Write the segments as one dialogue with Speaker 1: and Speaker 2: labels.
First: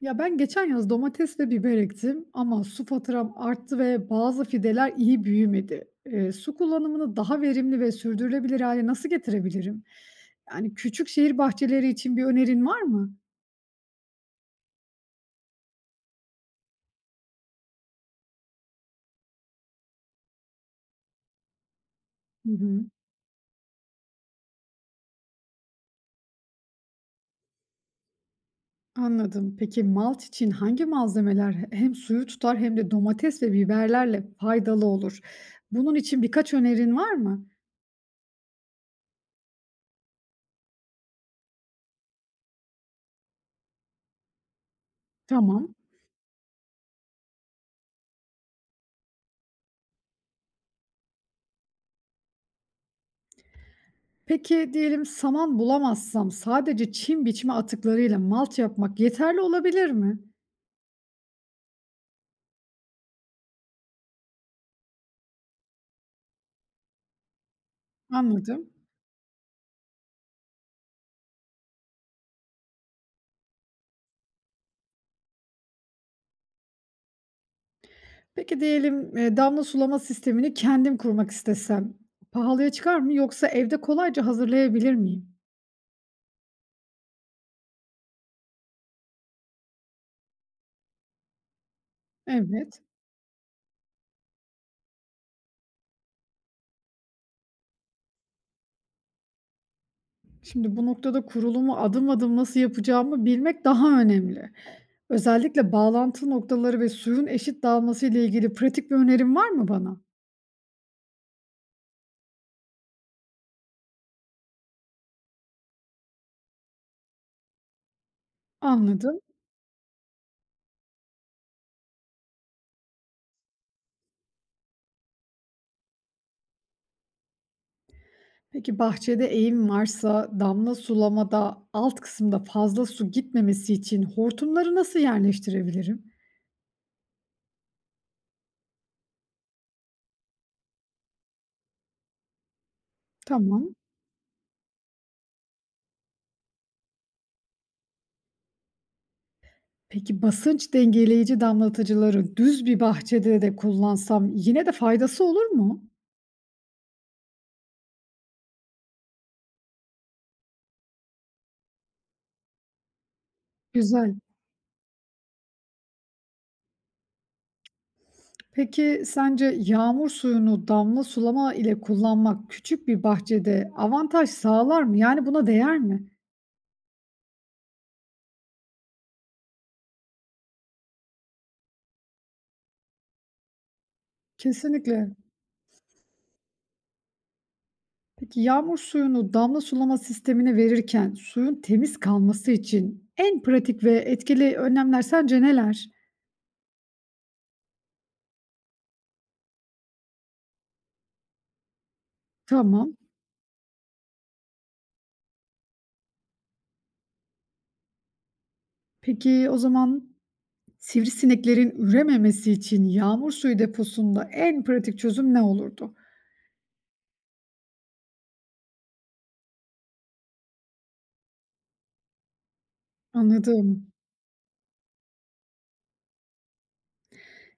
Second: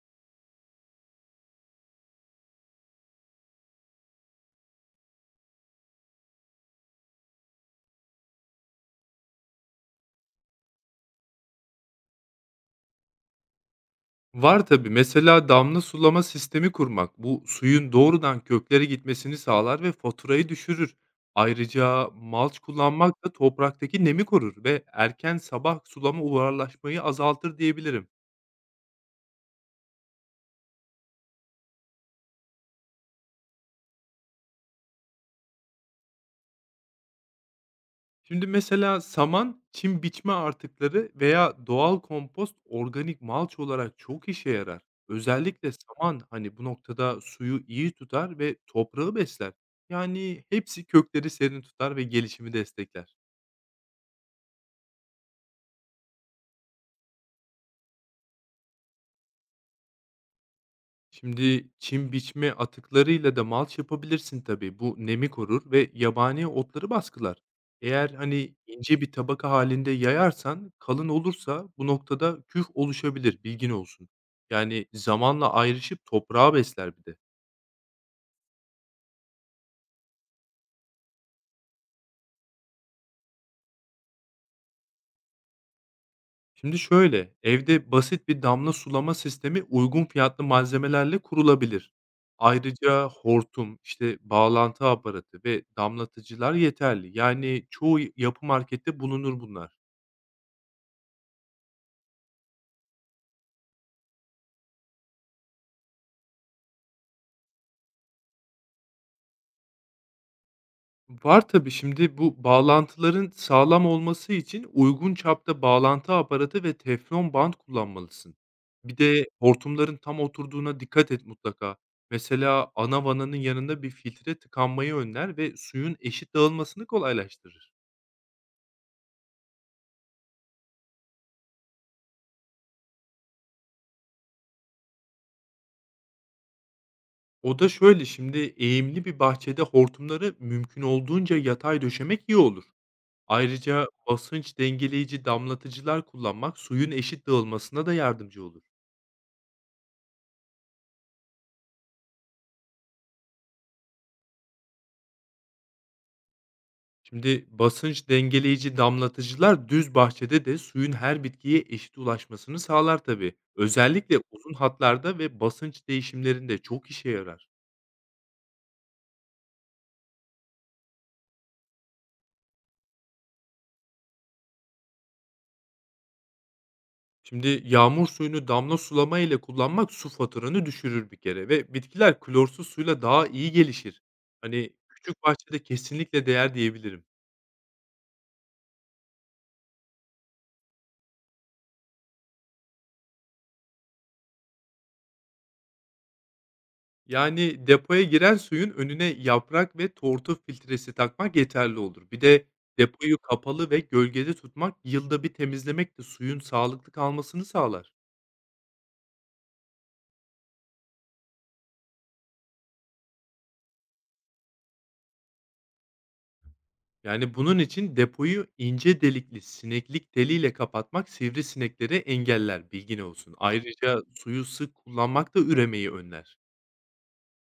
Speaker 1: Ya ben geçen yaz domates ve biber ektim ama su faturam arttı ve bazı fideler iyi büyümedi. Su kullanımını daha verimli ve sürdürülebilir hale nasıl getirebilirim? Yani küçük şehir bahçeleri için bir önerin var mı?
Speaker 2: Var tabii. Mesela damla sulama sistemi kurmak bu suyun doğrudan köklere gitmesini sağlar ve faturayı düşürür. Ayrıca
Speaker 1: Hı
Speaker 2: malç
Speaker 1: hı,
Speaker 2: kullanmak da topraktaki nemi korur ve erken sabah sulama uğrarlaşmayı azaltır diyebilirim.
Speaker 1: anladım. Peki malç için hangi malzemeler hem suyu tutar hem de domates ve biberlerle faydalı olur? Bunun için birkaç önerin var mı?
Speaker 2: Şimdi mesela saman, çim biçme artıkları veya doğal kompost organik malç olarak çok işe yarar. Özellikle
Speaker 1: Tamam.
Speaker 2: saman hani bu noktada suyu iyi tutar ve toprağı besler. Yani hepsi kökleri serin tutar ve gelişimi destekler.
Speaker 1: Peki diyelim saman bulamazsam sadece çim biçme atıklarıyla malç yapmak yeterli olabilir mi?
Speaker 2: Şimdi çim biçme atıklarıyla da malç yapabilirsin tabii. Bu nemi korur ve yabani otları baskılar. Eğer hani
Speaker 1: Anladım.
Speaker 2: ince bir tabaka halinde yayarsan kalın olursa bu noktada küf oluşabilir, bilgin olsun. Yani zamanla ayrışıp toprağa besler bir de.
Speaker 1: Peki diyelim, damla sulama sistemini kendim kurmak istesem pahalıya çıkar mı yoksa evde kolayca hazırlayabilir miyim?
Speaker 2: Şimdi şöyle, evde basit bir damla sulama sistemi uygun fiyatlı malzemelerle kurulabilir.
Speaker 1: Evet.
Speaker 2: Ayrıca hortum, işte, bağlantı aparatı ve damlatıcılar yeterli. Yani çoğu yapı markette bulunur bunlar.
Speaker 1: Şimdi bu noktada kurulumu adım adım nasıl yapacağımı bilmek daha önemli. Özellikle bağlantı noktaları ve suyun eşit dağılması ile ilgili pratik bir önerin var mı bana?
Speaker 2: Var tabii. Şimdi bu bağlantıların sağlam olması için uygun çapta bağlantı aparatı ve teflon bant kullanmalısın. Bir
Speaker 1: Anladım.
Speaker 2: de hortumların tam oturduğuna dikkat et mutlaka. Mesela ana vananın yanında bir filtre tıkanmayı önler ve suyun eşit dağılmasını kolaylaştırır.
Speaker 1: Peki bahçede eğim varsa damla sulamada alt kısımda fazla su gitmemesi için hortumları nasıl yerleştirebilirim?
Speaker 2: O da şöyle, şimdi eğimli bir bahçede hortumları mümkün olduğunca yatay döşemek iyi olur.
Speaker 1: Tamam.
Speaker 2: Ayrıca basınç dengeleyici damlatıcılar kullanmak suyun eşit dağılmasına da yardımcı olur.
Speaker 1: Peki, basınç dengeleyici damlatıcıları düz bir bahçede de kullansam yine de faydası olur mu?
Speaker 2: Şimdi basınç dengeleyici damlatıcılar düz bahçede de suyun her bitkiye eşit ulaşmasını sağlar tabii.
Speaker 1: Güzel.
Speaker 2: Özellikle uzun hatlarda ve basınç değişimlerinde çok işe yarar.
Speaker 1: Peki, sence yağmur suyunu damla sulama ile kullanmak küçük bir bahçede avantaj sağlar mı? Yani buna değer mi?
Speaker 2: Şimdi yağmur suyunu damla sulama ile kullanmak su faturanı düşürür bir kere ve bitkiler klorsuz suyla daha iyi gelişir. Hani
Speaker 1: Kesinlikle.
Speaker 2: küçük bahçede kesinlikle değer diyebilirim.
Speaker 1: Peki, yağmur suyunu damla sulama sistemine verirken suyun temiz kalması için en pratik ve etkili önlemler sence neler?
Speaker 2: Yani depoya giren suyun önüne yaprak ve tortu filtresi takmak yeterli olur. Bir de
Speaker 1: Tamam.
Speaker 2: depoyu kapalı ve gölgede tutmak, yılda bir temizlemek de suyun sağlıklı kalmasını sağlar.
Speaker 1: Peki, o zaman sivrisineklerin ürememesi için yağmur suyu deposunda en pratik çözüm ne olurdu?
Speaker 2: Yani bunun için depoyu ince delikli sineklik teliyle kapatmak sivrisinekleri engeller, bilgin olsun.
Speaker 1: Anladım.
Speaker 2: Ayrıca suyu sık kullanmak da üremeyi önler.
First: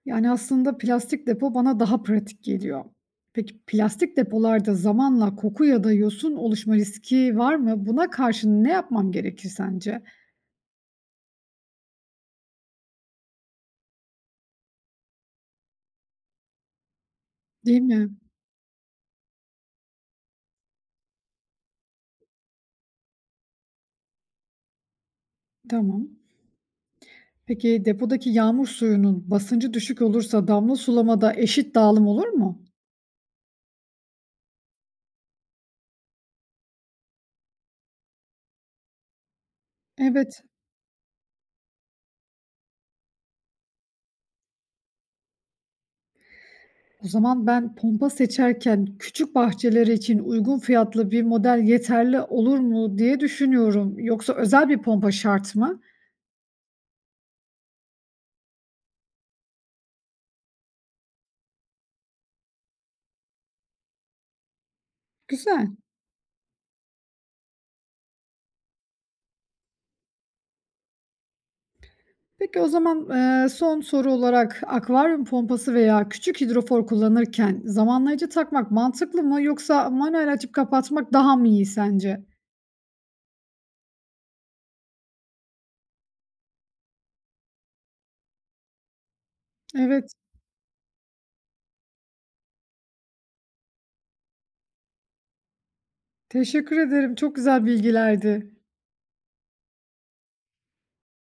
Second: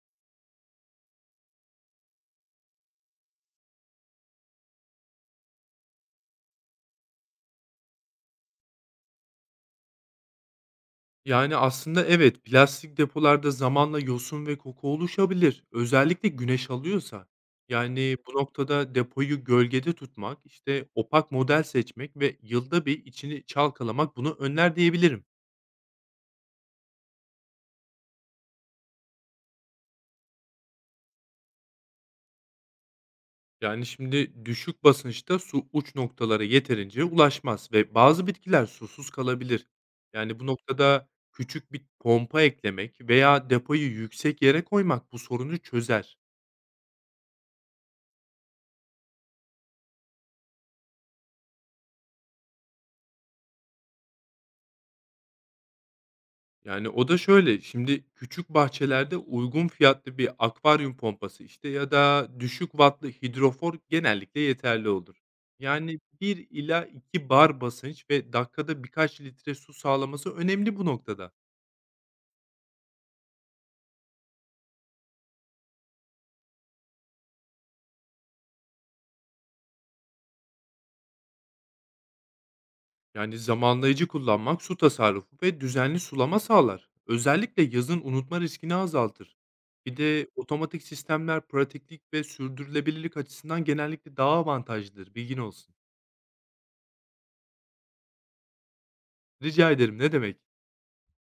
Speaker 1: Yani aslında plastik depo bana daha pratik geliyor. Peki plastik depolarda zamanla koku ya da yosun oluşma riski var mı? Buna karşı ne yapmam gerekir sence?
Speaker 2: Yani, aslında evet, plastik depolarda zamanla yosun ve koku oluşabilir, özellikle güneş alıyorsa.
Speaker 1: Değil mi?
Speaker 2: Yani, bu noktada depoyu gölgede tutmak, işte, opak model seçmek ve yılda bir içini çalkalamak bunu önler diyebilirim.
Speaker 1: Tamam. Peki depodaki yağmur suyunun basıncı düşük olursa damla sulamada eşit dağılım olur mu?
Speaker 2: Yani, şimdi düşük basınçta su uç noktalara yeterince ulaşmaz ve bazı bitkiler susuz kalabilir. Yani,
Speaker 1: Evet.
Speaker 2: bu noktada küçük bir pompa eklemek veya depoyu yüksek yere koymak bu sorunu çözer.
Speaker 1: O zaman ben pompa seçerken küçük bahçeler için uygun fiyatlı bir model yeterli olur mu diye düşünüyorum. Yoksa özel bir pompa şart mı?
Speaker 2: Yani, o da şöyle, şimdi küçük bahçelerde uygun fiyatlı bir akvaryum pompası, işte, ya da düşük wattlı hidrofor genellikle yeterli olur.
Speaker 1: Güzel.
Speaker 2: Yani bir ila 2 bar basınç ve dakikada birkaç litre su sağlaması önemli bu noktada.
Speaker 1: Peki o zaman son soru olarak akvaryum pompası veya küçük hidrofor kullanırken zamanlayıcı takmak mantıklı mı yoksa manuel açıp kapatmak daha mı iyi sence?
Speaker 2: Yani zamanlayıcı kullanmak su tasarrufu ve düzenli sulama sağlar. Özellikle yazın unutma riskini azaltır. Bir
Speaker 1: Evet,
Speaker 2: de otomatik sistemler pratiklik ve sürdürülebilirlik açısından genellikle daha avantajlıdır, bilgin olsun.
Speaker 1: teşekkür ederim. Çok güzel bilgilerdi.
Speaker 2: Rica ederim, ne demek.